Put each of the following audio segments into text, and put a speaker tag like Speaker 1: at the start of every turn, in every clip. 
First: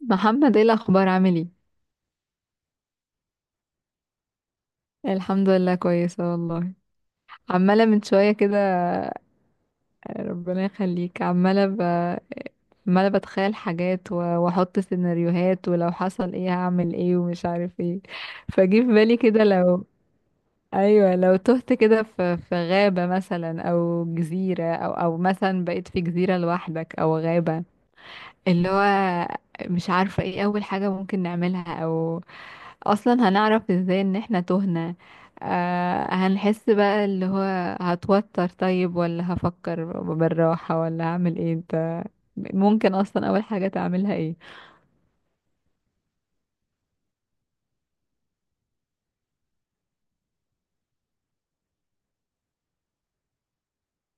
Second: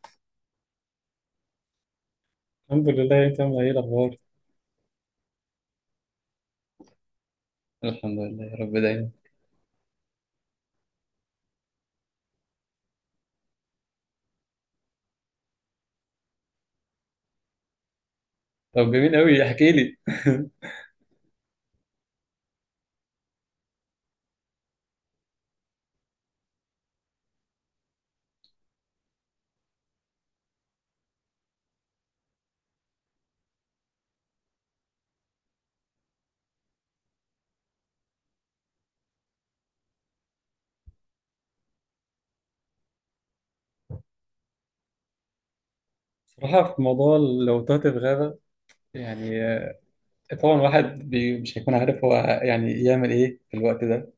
Speaker 1: محمد، ايه الاخبار؟ عامل ايه؟
Speaker 2: الحمد لله، انت عامل ايه الاخبار؟
Speaker 1: الحمد لله كويسه والله. عماله من
Speaker 2: الحمد
Speaker 1: شويه
Speaker 2: لله يا
Speaker 1: كده.
Speaker 2: رب دايما.
Speaker 1: ربنا يخليك. عماله عماله بتخيل حاجات واحط سيناريوهات، ولو حصل ايه هعمل ايه ومش عارف ايه. فجه في
Speaker 2: طب جميل
Speaker 1: بالي
Speaker 2: قوي
Speaker 1: كده،
Speaker 2: احكي
Speaker 1: لو
Speaker 2: لي.
Speaker 1: ايوه لو تهت كده في غابه مثلا، او جزيره او مثلا بقيت في جزيره لوحدك او غابه. اللي هو مش عارفة ايه أول حاجة ممكن نعملها، أو أصلا هنعرف ازاي ان احنا تهنا؟ هنحس بقى، اللي هو هتوتر؟ طيب ولا هفكر بالراحة ولا هعمل ايه؟ انت ممكن أصلا أول حاجة تعملها ايه؟
Speaker 2: صراحة في موضوع لو تهت في غابة يعني آه، طبعا واحد بي مش هيكون عارف هو يعني يعمل ايه في الوقت ده،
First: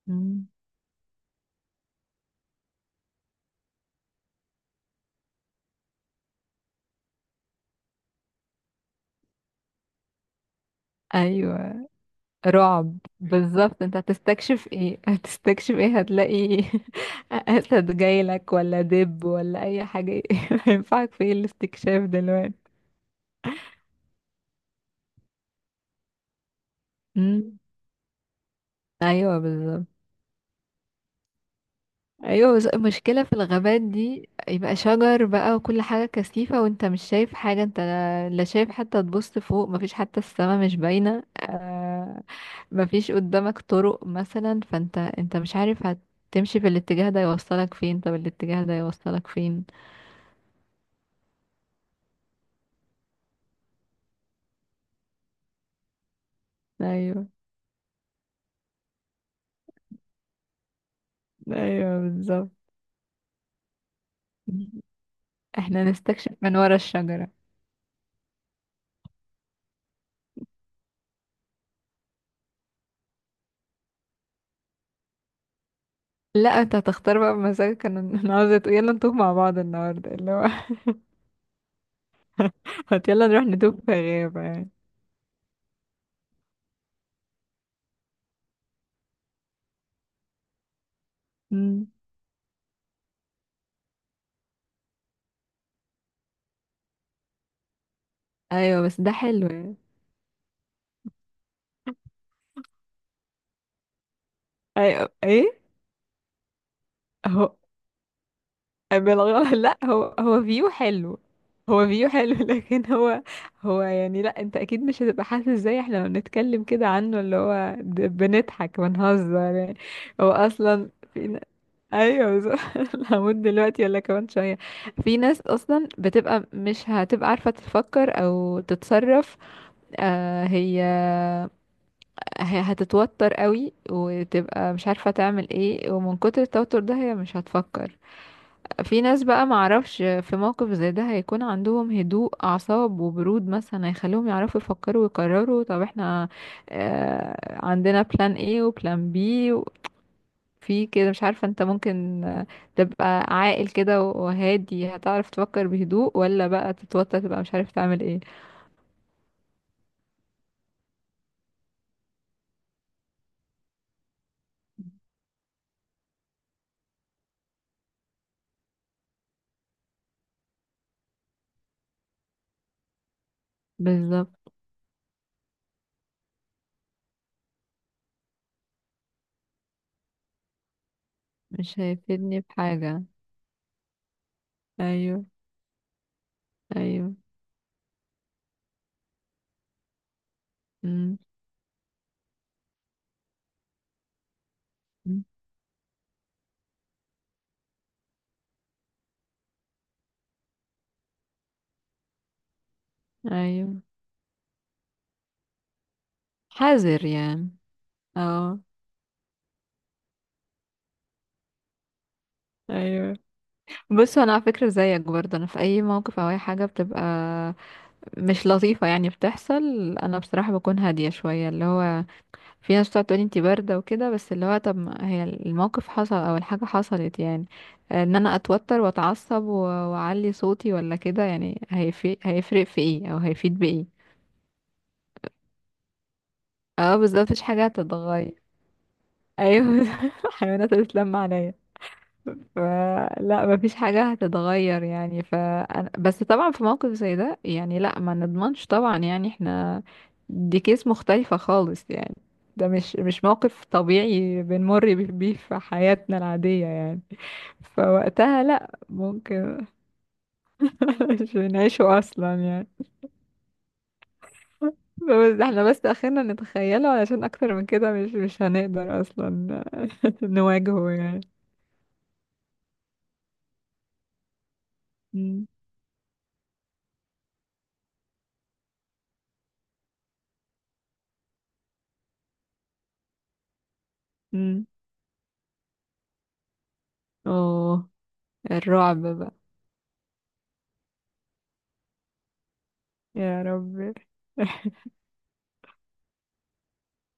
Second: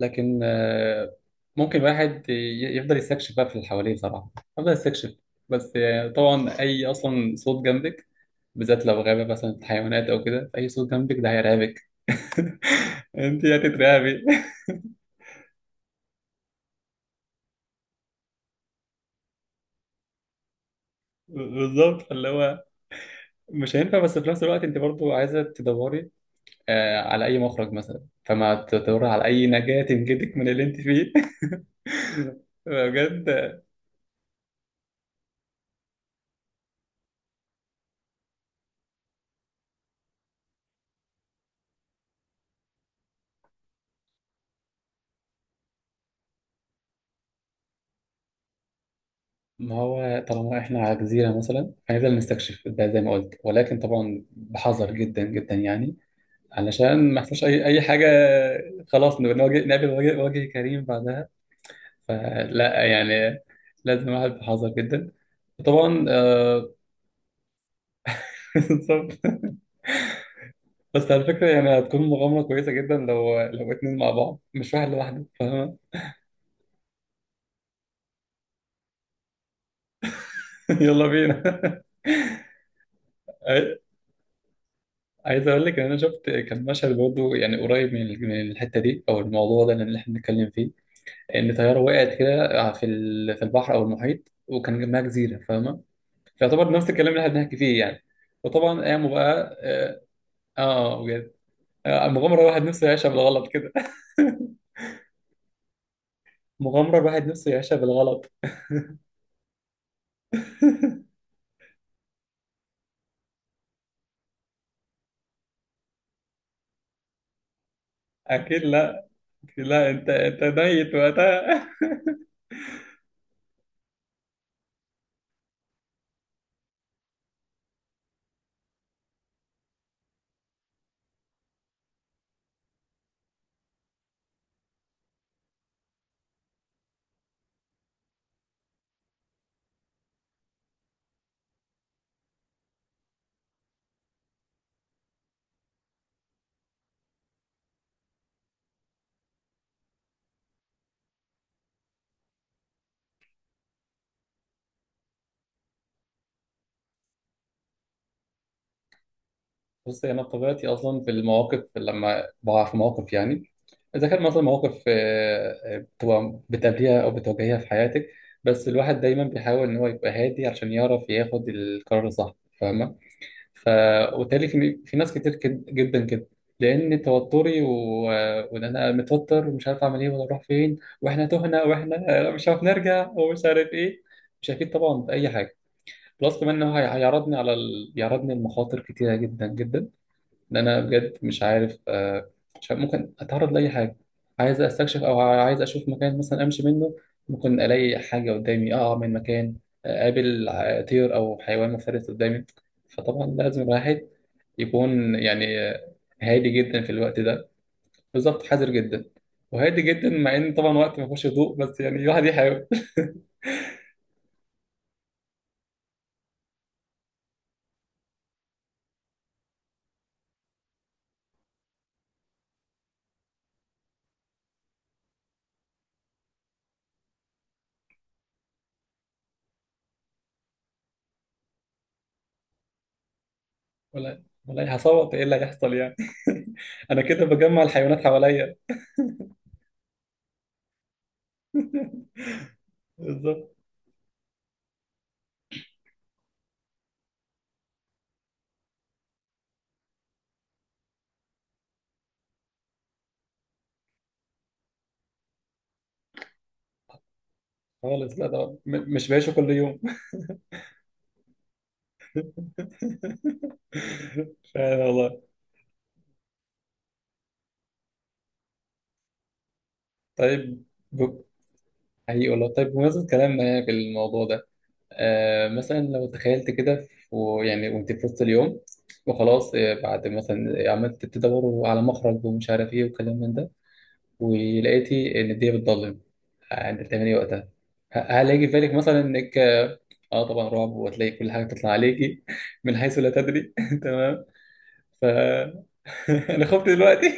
Speaker 2: لكن
Speaker 1: مم.
Speaker 2: ممكن واحد يفضل يستكشف بقى في اللي حواليه صراحة، يفضل يستكشف. بس طبعا اي اصلا صوت جنبك، بالذات لو غابة مثلا حيوانات او كده، اي صوت جنبك ده
Speaker 1: أيوة
Speaker 2: هيرعبك.
Speaker 1: رعب
Speaker 2: انت
Speaker 1: بالظبط. انت
Speaker 2: هتترعبي.
Speaker 1: هتستكشف ايه؟ هتستكشف ايه؟ هتلاقي أسد جايلك ولا دب ولا أي حاجة؟ ينفعك في ايه الاستكشاف
Speaker 2: بالظبط، اللي هو
Speaker 1: دلوقتي؟
Speaker 2: مش هينفع، بس في نفس الوقت انت برضو عايزه تدوري آه على اي
Speaker 1: مم.
Speaker 2: مخرج مثلا، فما تدوري على
Speaker 1: أيوة
Speaker 2: اي نجاه
Speaker 1: بالظبط.
Speaker 2: تنجدك من اللي انت فيه.
Speaker 1: ايوه، بس المشكله في
Speaker 2: بجد.
Speaker 1: الغابات دي، يبقى شجر بقى وكل حاجه كثيفه، وانت مش شايف حاجه. انت لا شايف حتى. تبص فوق، مفيش حتى السما، مش باينه. آه. مفيش قدامك طرق مثلا، فانت انت مش عارف، هتمشي في الاتجاه ده يوصلك فين؟ طب الاتجاه ده يوصلك فين؟
Speaker 2: ما هو طالما احنا على جزيره مثلا هنفضل نستكشف ده زي ما قلت، ولكن طبعا بحذر جدا جدا يعني، علشان ما
Speaker 1: ايوه.
Speaker 2: يحصلش اي حاجه. خلاص نواجه نقابل وجه، وجه كريم بعدها.
Speaker 1: ايوه بالظبط،
Speaker 2: فلا يعني لازم الواحد بحذر جدا.
Speaker 1: احنا
Speaker 2: وطبعا
Speaker 1: نستكشف من
Speaker 2: آه.
Speaker 1: ورا الشجره.
Speaker 2: بالظبط. بس على فكرة يعني هتكون مغامرة كويسة جدا لو اتنين مع بعض مش واحد لوحده، فاهمة؟
Speaker 1: لا، انت هتختار بقى بمزاجك. انا عاوزه تقول يلا نتوه مع بعض النهارده، اللي هو
Speaker 2: يلا بينا.
Speaker 1: هات يلا نروح نتوه
Speaker 2: عاي-
Speaker 1: في غابه.
Speaker 2: عايز أقول لك إن أنا شفت كان مشهد برضه يعني قريب من الحتة دي أو الموضوع ده اللي إحنا بنتكلم فيه، إن طيارة
Speaker 1: يعني
Speaker 2: وقعت كده في البحر أو المحيط، وكان جنبها جزيرة فاهمة. فيعتبر نفس الكلام اللي إحنا بنحكي فيه يعني. وطبعا
Speaker 1: ايوه، بس
Speaker 2: قاموا
Speaker 1: ده حلو
Speaker 2: بقى
Speaker 1: يعني.
Speaker 2: آه. آه، بجد. آه، مغامرة الواحد نفسه يعيشها بالغلط كده.
Speaker 1: ايوه. ايه
Speaker 2: مغامرة الواحد نفسه
Speaker 1: هو؟
Speaker 2: يعيشها بالغلط.
Speaker 1: بالغلط لا هو، هو فيو حلو لكن هو، هو يعني، لا انت اكيد مش هتبقى حاسس زي احنا لما بنتكلم كده عنه، اللي هو
Speaker 2: أكيد
Speaker 1: بنضحك
Speaker 2: لا.
Speaker 1: بنهزر يعني.
Speaker 2: لا انت
Speaker 1: هو
Speaker 2: انت
Speaker 1: اصلا
Speaker 2: ميت وقتها.
Speaker 1: ايوه بالظبط. هموت دلوقتي ولا كمان شويه؟ في ناس اصلا بتبقى مش هتبقى عارفه تفكر او تتصرف. آه، هي هتتوتر قوي وتبقى مش عارفة تعمل ايه، ومن كتر التوتر ده هي مش هتفكر. في ناس بقى، معرفش، في موقف زي ده هيكون عندهم هدوء أعصاب وبرود مثلا، هيخليهم يعرفوا يفكروا ويقرروا. طب احنا عندنا بلان ايه وبلان بي؟ في كده، مش عارفة، انت ممكن تبقى عاقل كده وهادي، هتعرف تفكر بهدوء؟ ولا بقى تتوتر تبقى مش عارف تعمل ايه؟
Speaker 2: بص انا بطبيعتي اصلا في المواقف لما بقع في مواقف يعني، اذا كان مثلا مواقف بتبقى بتقابليها او بتواجهيها في حياتك، بس الواحد دايما بيحاول ان هو يبقى هادي عشان يعرف ياخد القرار الصح، فاهمه. ف وبالتالي
Speaker 1: بالظبط،
Speaker 2: في ناس كتير جدا كده، لان توتري و... وان انا متوتر ومش عارف اعمل ايه ولا اروح فين واحنا تهنا
Speaker 1: مش
Speaker 2: واحنا
Speaker 1: هيفيدني
Speaker 2: مش عارف
Speaker 1: بحاجة.
Speaker 2: نرجع ومش عارف ايه، مش هيفيد طبعا
Speaker 1: ايوه.
Speaker 2: باي حاجه. بلس كمان انه
Speaker 1: ايوه.
Speaker 2: هيعرضني على ال... بيعرضني لمخاطر كتيره جدا جدا، ان انا بجد
Speaker 1: مم.
Speaker 2: مش عارف آه، مش عارف ممكن اتعرض لاي حاجه. عايز استكشف او عايز اشوف مكان مثلا امشي منه، ممكن الاقي حاجه قدامي اقع من مكان، آه، اقابل طير او حيوان مفترس قدامي. فطبعا لازم
Speaker 1: ايوه.
Speaker 2: الواحد يكون يعني آه، هادي جدا في
Speaker 1: حذر
Speaker 2: الوقت
Speaker 1: يعني.
Speaker 2: ده. بالظبط
Speaker 1: اه.
Speaker 2: حذر جدا وهادي جدا، مع ان طبعا وقت ما فيهوش هدوء، بس يعني الواحد يحاول.
Speaker 1: ايوه بص، انا على فكره زيك برضه، انا في اي موقف او اي حاجه بتبقى مش لطيفه يعني بتحصل، انا بصراحه بكون هاديه شويه. اللي هو في ناس بتقعد تقولي انتي بارده وكده، بس اللي هو طب ما هي الموقف حصل او الحاجه حصلت يعني، ان انا اتوتر واتعصب واعلي صوتي ولا كده، يعني هيفرق؟ هيفرق في ايه او هيفيد بايه؟
Speaker 2: ولا والله، هصوت ايه اللي هيحصل يعني؟
Speaker 1: اه
Speaker 2: انا
Speaker 1: بالظبط،
Speaker 2: كده
Speaker 1: مفيش
Speaker 2: بجمع
Speaker 1: حاجه
Speaker 2: الحيوانات
Speaker 1: هتتغير.
Speaker 2: حواليا.
Speaker 1: ايوه الحيوانات هتتلم عليا. ف- لا
Speaker 2: بالظبط.
Speaker 1: مفيش حاجة هتتغير يعني. ف، بس طبعا في موقف زي ده يعني، لا ما نضمنش طبعا يعني. احنا دي كيس مختلفة خالص يعني. ده مش موقف طبيعي بنمر بيه في حياتنا العادية يعني،
Speaker 2: خالص لا،
Speaker 1: فوقتها
Speaker 2: ده
Speaker 1: لا
Speaker 2: مش بعيشه كل
Speaker 1: ممكن.
Speaker 2: يوم.
Speaker 1: مش بنعيشه أصلا يعني.
Speaker 2: فعلا والله.
Speaker 1: بس احنا بس اخرنا نتخيله، علشان اكتر من كده مش هنقدر اصلا
Speaker 2: طيب
Speaker 1: نواجهه يعني.
Speaker 2: ب- حقيقي والله، طيب بمناسبة كلامنا يعني في الموضوع ده،
Speaker 1: م-
Speaker 2: آه مثلا لو تخيلت كده ويعني وانت في وسط اليوم، وخلاص آه، بعد مثلا عملت تدور على مخرج ومش عارف ايه وكلام من ده،
Speaker 1: م.
Speaker 2: ولقيتي ان الدنيا بتضلم، يعني انت بتعملي إيه وقتها؟
Speaker 1: اوه،
Speaker 2: هل هيجي في بالك مثلا
Speaker 1: الرعب.
Speaker 2: انك اه. آه طبعا رعب، وهتلاقي كل حاجه تطلع عليكي من حيث لا
Speaker 1: يا
Speaker 2: تدري.
Speaker 1: رب
Speaker 2: تمام. ف انا خفت دلوقتي.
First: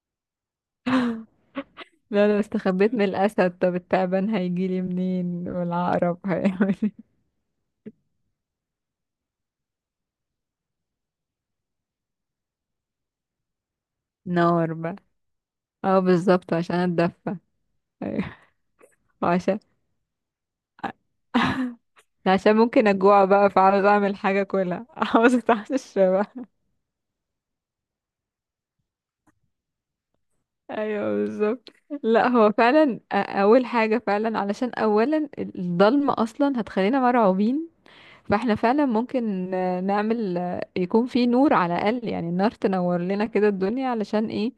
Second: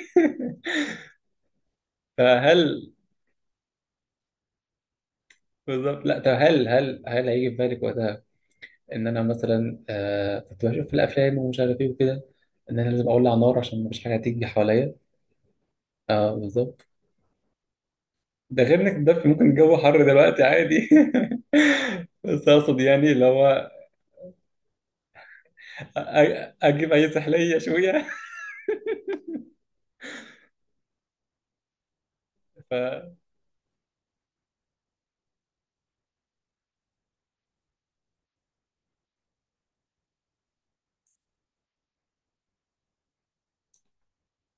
Speaker 1: لو انا
Speaker 2: فهل
Speaker 1: استخبيت من الاسد، طب التعبان هيجيلي منين؟
Speaker 2: بالظبط، لا
Speaker 1: والعقرب
Speaker 2: طب هل
Speaker 1: هيعمل إيه؟
Speaker 2: هل هل هيجي في بالك وقتها ان انا مثلا آه كنت بشوف في الافلام ومش عارف ايه وكده، ان انا لازم اولع نار عشان مفيش حاجه هتيجي
Speaker 1: نار
Speaker 2: حواليا.
Speaker 1: بقى. اه
Speaker 2: اه
Speaker 1: بالظبط، عشان
Speaker 2: بالظبط.
Speaker 1: اتدفى. ايوه.
Speaker 2: ده غير انك ممكن
Speaker 1: وعشان
Speaker 2: الجو حر دلوقتي عادي. بس
Speaker 1: عشان
Speaker 2: اقصد
Speaker 1: ممكن
Speaker 2: يعني اللي
Speaker 1: اجوع بقى،
Speaker 2: هو
Speaker 1: فعاوز اعمل حاجه كلها عاوز اتعشى بقى.
Speaker 2: أ- اجيب اي سحليه شويه.
Speaker 1: ايوه بالظبط. لا هو
Speaker 2: ف...
Speaker 1: فعلا، اول حاجه فعلا، علشان اولا الضلمه اصلا هتخلينا مرعوبين، فاحنا فعلا ممكن نعمل يكون في نور على الاقل يعني، النار تنور لنا كده الدنيا، علشان ايه؟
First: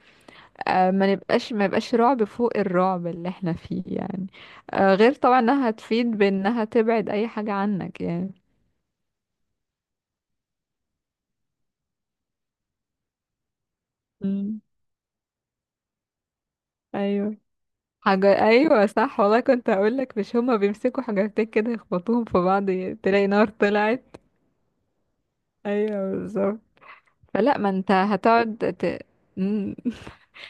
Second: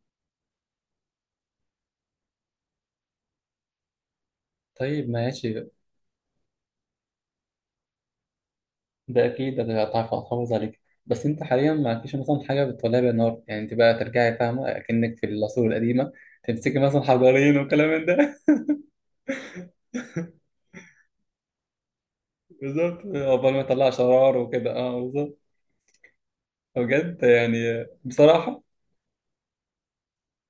Speaker 1: ما نبقاش، ما يبقاش رعب فوق الرعب اللي احنا فيه يعني.
Speaker 2: طيب
Speaker 1: غير طبعا
Speaker 2: ماشي،
Speaker 1: انها هتفيد بانها تبعد اي حاجة عنك يعني.
Speaker 2: ده اكيد انا هتعرف احافظ عليك. بس انت حاليا ما عندكيش مثلا حاجه بتولع بيها نار يعني، انت بقى ترجعي
Speaker 1: مم.
Speaker 2: فاهمه اكنك في العصور القديمه، تمسكي مثلا
Speaker 1: ايوه.
Speaker 2: حجرين وكلام من ده.
Speaker 1: حاجة، ايوه صح والله، كنت هقول لك، مش هما بيمسكوا حاجتين كده يخبطوهم في بعض؟
Speaker 2: بالظبط،
Speaker 1: تلاقي نار
Speaker 2: عقبال ما تطلع
Speaker 1: طلعت.
Speaker 2: شرار وكده، اه بالظبط.
Speaker 1: ايوه بالظبط.
Speaker 2: بجد
Speaker 1: فلا، ما
Speaker 2: يعني
Speaker 1: انت
Speaker 2: بصراحه.
Speaker 1: هتقعد مم.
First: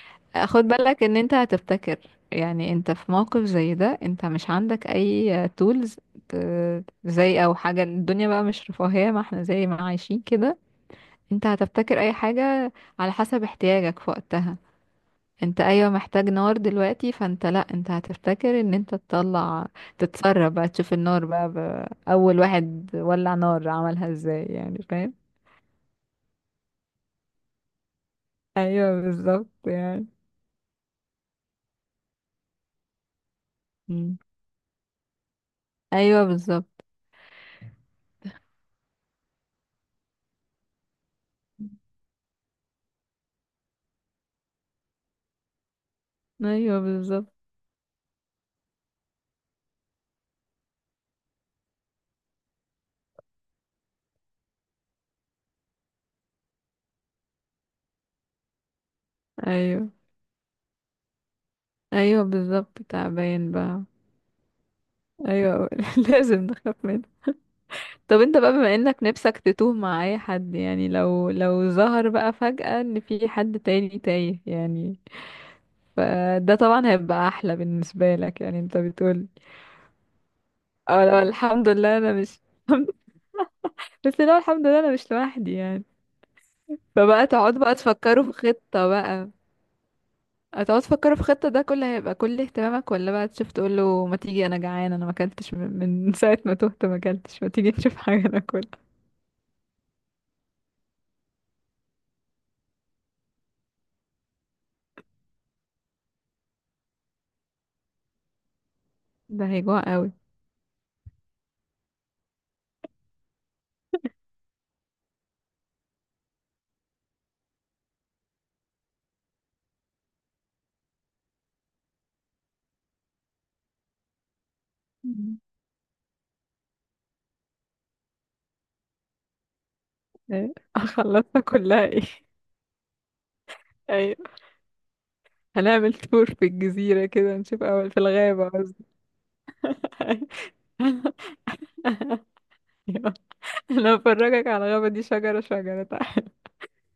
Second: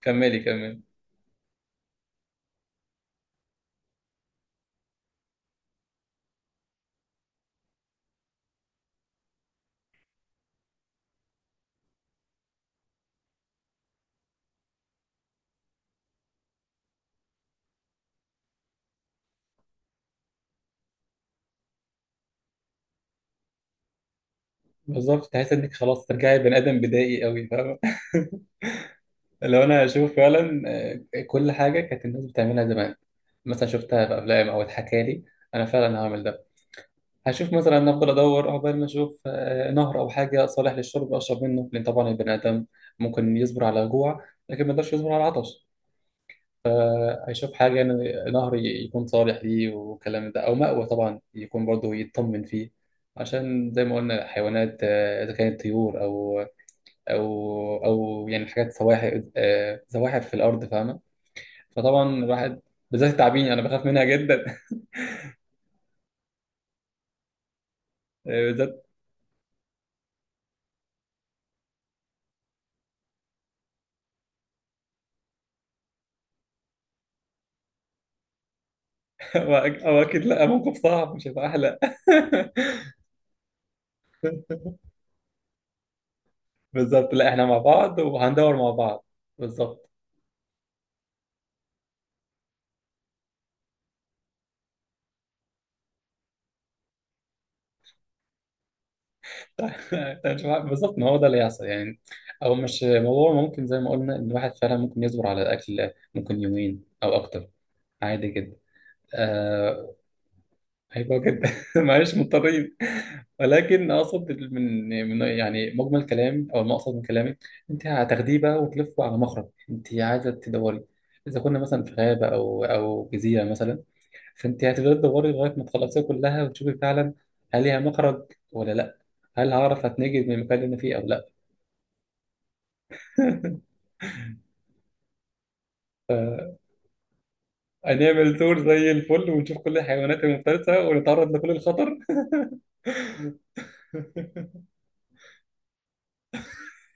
Speaker 2: كملي
Speaker 1: خد
Speaker 2: كملي.
Speaker 1: بالك ان انت هتفتكر. يعني انت في موقف زي ده، انت مش عندك اي تولز زي، او حاجة، الدنيا بقى مش رفاهية ما احنا زي ما عايشين كده. انت هتبتكر اي حاجة على حسب احتياجك في وقتها. انت ايوه محتاج نار دلوقتي، فانت لا، انت هتفتكر ان انت تطلع تتسرب بقى تشوف النار بقى، اول واحد ولع نار عملها ازاي يعني، فاهم؟
Speaker 2: بالظبط، تحس انك خلاص ترجعي بني ادم بدائي قوي، فاهمه؟
Speaker 1: ايوه بالظبط
Speaker 2: لو انا
Speaker 1: يعني.
Speaker 2: اشوف فعلا آه، كل حاجه كانت الناس بتعملها زمان، مثلا شفتها في
Speaker 1: مم.
Speaker 2: افلام او اتحكى لي، انا فعلا هعمل
Speaker 1: ايوه
Speaker 2: ده.
Speaker 1: بالظبط.
Speaker 2: هشوف مثلا، أنا افضل ادور عقبال ما اشوف آه، نهر او حاجه صالح للشرب اشرب منه، لان طبعا البني ادم ممكن يصبر على جوع، لكن ما يقدرش يصبر على عطش.
Speaker 1: ايوه بالظبط.
Speaker 2: فهيشوف حاجه يعني نهر يكون صالح ليه والكلام ده، او مأوى طبعا يكون برضه يطمن فيه، عشان زي ما قلنا حيوانات آه، اذا كانت طيور او او او يعني حاجات سواحل آه،
Speaker 1: ايوه.
Speaker 2: زواحف في الارض، فاهمه؟ فطبعا
Speaker 1: ايوه
Speaker 2: الواحد،
Speaker 1: بالظبط،
Speaker 2: بالذات التعابين
Speaker 1: تعبان
Speaker 2: انا
Speaker 1: بقى.
Speaker 2: بخاف منها جدا.
Speaker 1: ايوه. لازم نخاف منه. طب انت بقى، بما
Speaker 2: بالذات.
Speaker 1: انك نفسك تتوه مع اي حد يعني، لو ظهر بقى فجأة ان في حد تاني تايه يعني، فده طبعا هيبقى احلى بالنسبة لك يعني، انت بتقول.
Speaker 2: او اكيد لا، موقف
Speaker 1: اه
Speaker 2: صعب
Speaker 1: لو
Speaker 2: مش هيبقى
Speaker 1: الحمد
Speaker 2: احلى.
Speaker 1: لله انا مش بس لو الحمد لله انا مش لوحدي يعني.
Speaker 2: بالظبط،
Speaker 1: فبقى
Speaker 2: لا احنا
Speaker 1: تقعد
Speaker 2: مع
Speaker 1: بقى
Speaker 2: بعض
Speaker 1: تفكروا في
Speaker 2: وهندور مع
Speaker 1: خطة
Speaker 2: بعض.
Speaker 1: بقى.
Speaker 2: بالظبط.
Speaker 1: هتقعد تفكروا في خطة، ده كله هيبقى كل اهتمامك؟ ولا بقى تشوف تقول له ما تيجي، انا جعان، انا ما اكلتش من ساعة ما تهت ما اكلتش، ما تيجي نشوف حاجة ناكلها؟
Speaker 2: بالظبط ما هو ده اللي يحصل يعني. او مش موضوع، ممكن زي ما قلنا ان الواحد فعلا ممكن يصبر على الاكل، ممكن يومين او اكتر، عادي جدا.
Speaker 1: ده هيجوع
Speaker 2: آه
Speaker 1: قوي.
Speaker 2: هيبقى جدا. معلش مضطرين. ولكن اقصد من من يعني مجمل كلام او المقصد من كلامي، انت هتاخديه بقى وتلفه على مخرج انت عايزه تدوري، اذا كنا مثلا في غابه او جزيره مثلا، فانت هتفضلي تدوري
Speaker 1: مم.
Speaker 2: لغايه ما تخلصيها كلها وتشوفي فعلا هل ليها مخرج ولا لا، هل هعرف اتنجد من
Speaker 1: ايه؟
Speaker 2: المكان اللي انا فيه او لا.
Speaker 1: خلصنا كلها ايه؟ ايوه. هنعمل تور في الجزيرة كده نشوف، اول في
Speaker 2: هنعمل
Speaker 1: الغابة
Speaker 2: تور
Speaker 1: قصدي.
Speaker 2: زي الفل ونشوف كل الحيوانات المفترسه ونتعرض لكل الخطر.
Speaker 1: أيوة. انا هفرجك على الغابة دي شجرة شجرة. تعالى.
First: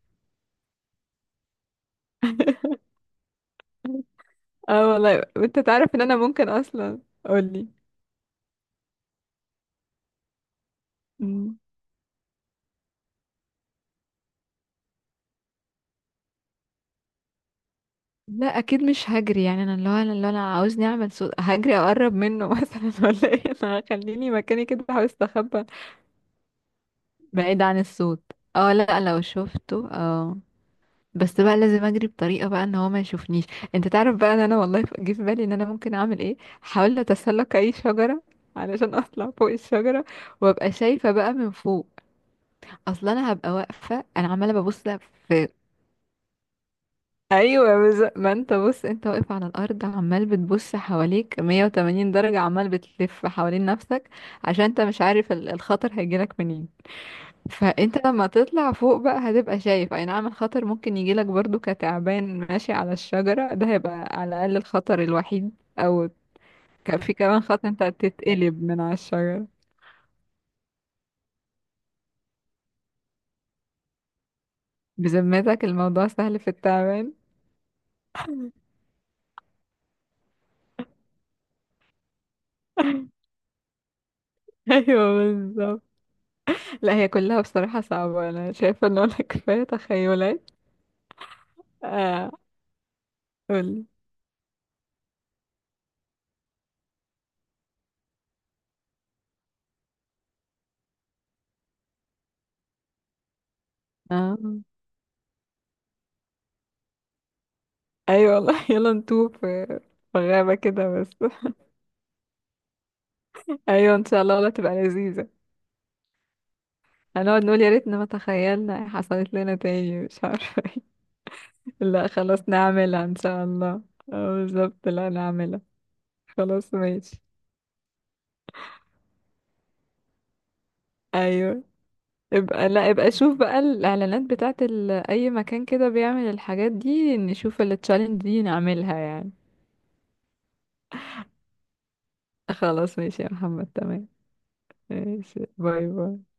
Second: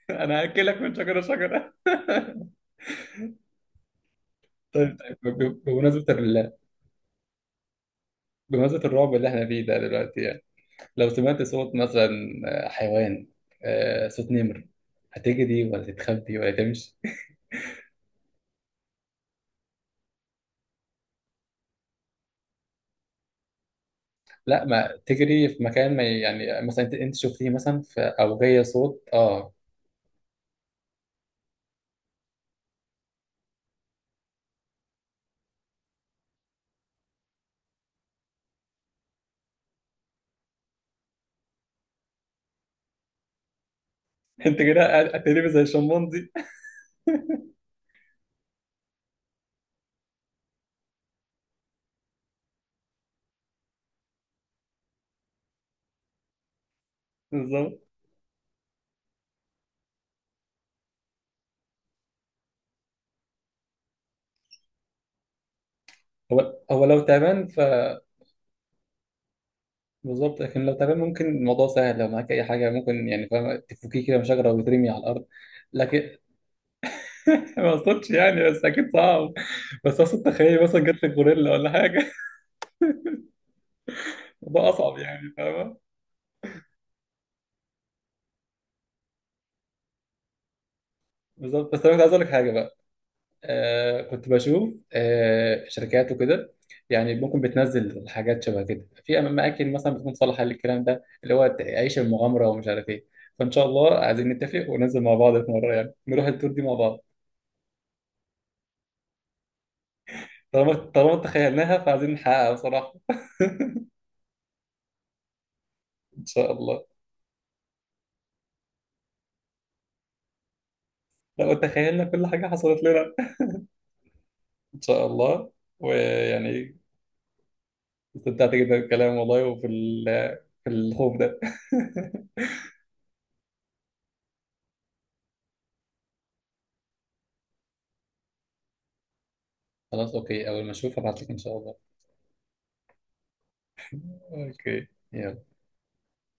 Speaker 2: انا هاكلك من شجره شجره.
Speaker 1: اه والله
Speaker 2: طيب،
Speaker 1: انت تعرف ان
Speaker 2: بمناسبة
Speaker 1: انا ممكن اصلا. قولي.
Speaker 2: بمناسبة الرعب اللي احنا فيه ده دلوقتي يعني، لو سمعت
Speaker 1: مم.
Speaker 2: صوت مثلا آه، حيوان، آه، صوت نمر، هتجري ولا تتخبي ولا تمشي؟
Speaker 1: لا اكيد مش هجري يعني. انا اللي هو، انا عاوزني اعمل صوت هجري اقرب منه مثلا؟ ولا ايه؟ انا هخليني
Speaker 2: لا
Speaker 1: مكاني كده
Speaker 2: ما
Speaker 1: بحاول
Speaker 2: تجري في
Speaker 1: استخبى
Speaker 2: مكان ما، يعني مثلا انت شفتيه
Speaker 1: بعيد عن
Speaker 2: مثلا في
Speaker 1: الصوت.
Speaker 2: اوجيه
Speaker 1: اه لا
Speaker 2: صوت
Speaker 1: لو
Speaker 2: اه.
Speaker 1: شفته اه، بس بقى لازم اجري بطريقه بقى ان هو ما يشوفنيش. انت تعرف بقى ان انا والله، جه في بالي ان انا ممكن اعمل ايه، حاولت اتسلق اي شجره علشان اطلع فوق الشجره، وابقى شايفه بقى من فوق. اصلا انا هبقى واقفه، انا عماله
Speaker 2: انت
Speaker 1: ببص
Speaker 2: كده
Speaker 1: في.
Speaker 2: هتقلبي زي الشمبانزي.
Speaker 1: ايوه ما انت بص، انت واقف على الارض عمال بتبص حواليك 180 درجه، عمال بتلف حوالين نفسك، عشان انت مش عارف الخطر هيجيلك منين.
Speaker 2: بالظبط.
Speaker 1: فانت لما تطلع فوق بقى، هتبقى شايف. اي نعم الخطر ممكن يجيلك برضو كتعبان ماشي على الشجرة، ده هيبقى على الاقل الخطر الوحيد، او
Speaker 2: هو
Speaker 1: كان
Speaker 2: لو
Speaker 1: في كمان
Speaker 2: تعبان ف
Speaker 1: خطر انت تتقلب من على الشجرة.
Speaker 2: بالظبط. لكن لو تعبان ممكن الموضوع سهل، لو معاك اي حاجه ممكن يعني فاهم تفكيه كده من شجره وترمي على الارض.
Speaker 1: بذمتك الموضوع
Speaker 2: لكن
Speaker 1: سهل في التعبان؟
Speaker 2: ما اقصدش يعني، بس اكيد صعب. بس اقصد تخيل مثلا جت لك غوريلا ولا حاجه. الموضوع اصعب
Speaker 1: ايوه
Speaker 2: يعني، فاهمه؟
Speaker 1: بالظبط. لا هي كلها بصراحة صعبة، انا شايفة ان انا كفاية تخيلات.
Speaker 2: بالظبط. بس انا كنت عايز اقول لك
Speaker 1: اه،
Speaker 2: حاجه بقى،
Speaker 1: قولي.
Speaker 2: آه كنت بشوف آه شركات وكده، يعني ممكن بتنزل حاجات شبه كده في اماكن مثلا بتكون صالحه للكلام ده اللي هو عيش المغامره ومش عارف ايه. فان شاء الله عايزين
Speaker 1: اه
Speaker 2: نتفق وننزل مع بعض في مره، يعني نروح التور دي مع بعض.
Speaker 1: ايوه والله يلا نتوه في في غابة
Speaker 2: طالما
Speaker 1: كده بس.
Speaker 2: طالما تخيلناها فعايزين نحققها بصراحه.
Speaker 1: ايوه ان شاء الله والله، تبقى لذيذة.
Speaker 2: ان شاء الله.
Speaker 1: هنقعد نقول يا ريتنا ما تخيلنا، إيه حصلت لنا تاني مش عارفة ايه.
Speaker 2: لو تخيلنا
Speaker 1: لا
Speaker 2: كل حاجه
Speaker 1: خلاص
Speaker 2: حصلت
Speaker 1: نعملها
Speaker 2: لنا.
Speaker 1: ان شاء الله. اه
Speaker 2: ان
Speaker 1: بالظبط
Speaker 2: شاء
Speaker 1: لا
Speaker 2: الله.
Speaker 1: نعملها. خلاص
Speaker 2: ويعني
Speaker 1: ماشي.
Speaker 2: استمتعت جدا بالكلام والله، في الخوف ده.
Speaker 1: ايوه ابقى، لا ابقى شوف بقى الاعلانات بتاعت اي مكان كده بيعمل الحاجات دي، نشوف التشالنج دي نعملها يعني.
Speaker 2: خلاص اوكي، اول ما اشوف هبعت لك ان شاء الله.
Speaker 1: خلاص ماشي يا محمد، تمام.
Speaker 2: اوكي
Speaker 1: ماشي،
Speaker 2: يلا.
Speaker 1: باي باي.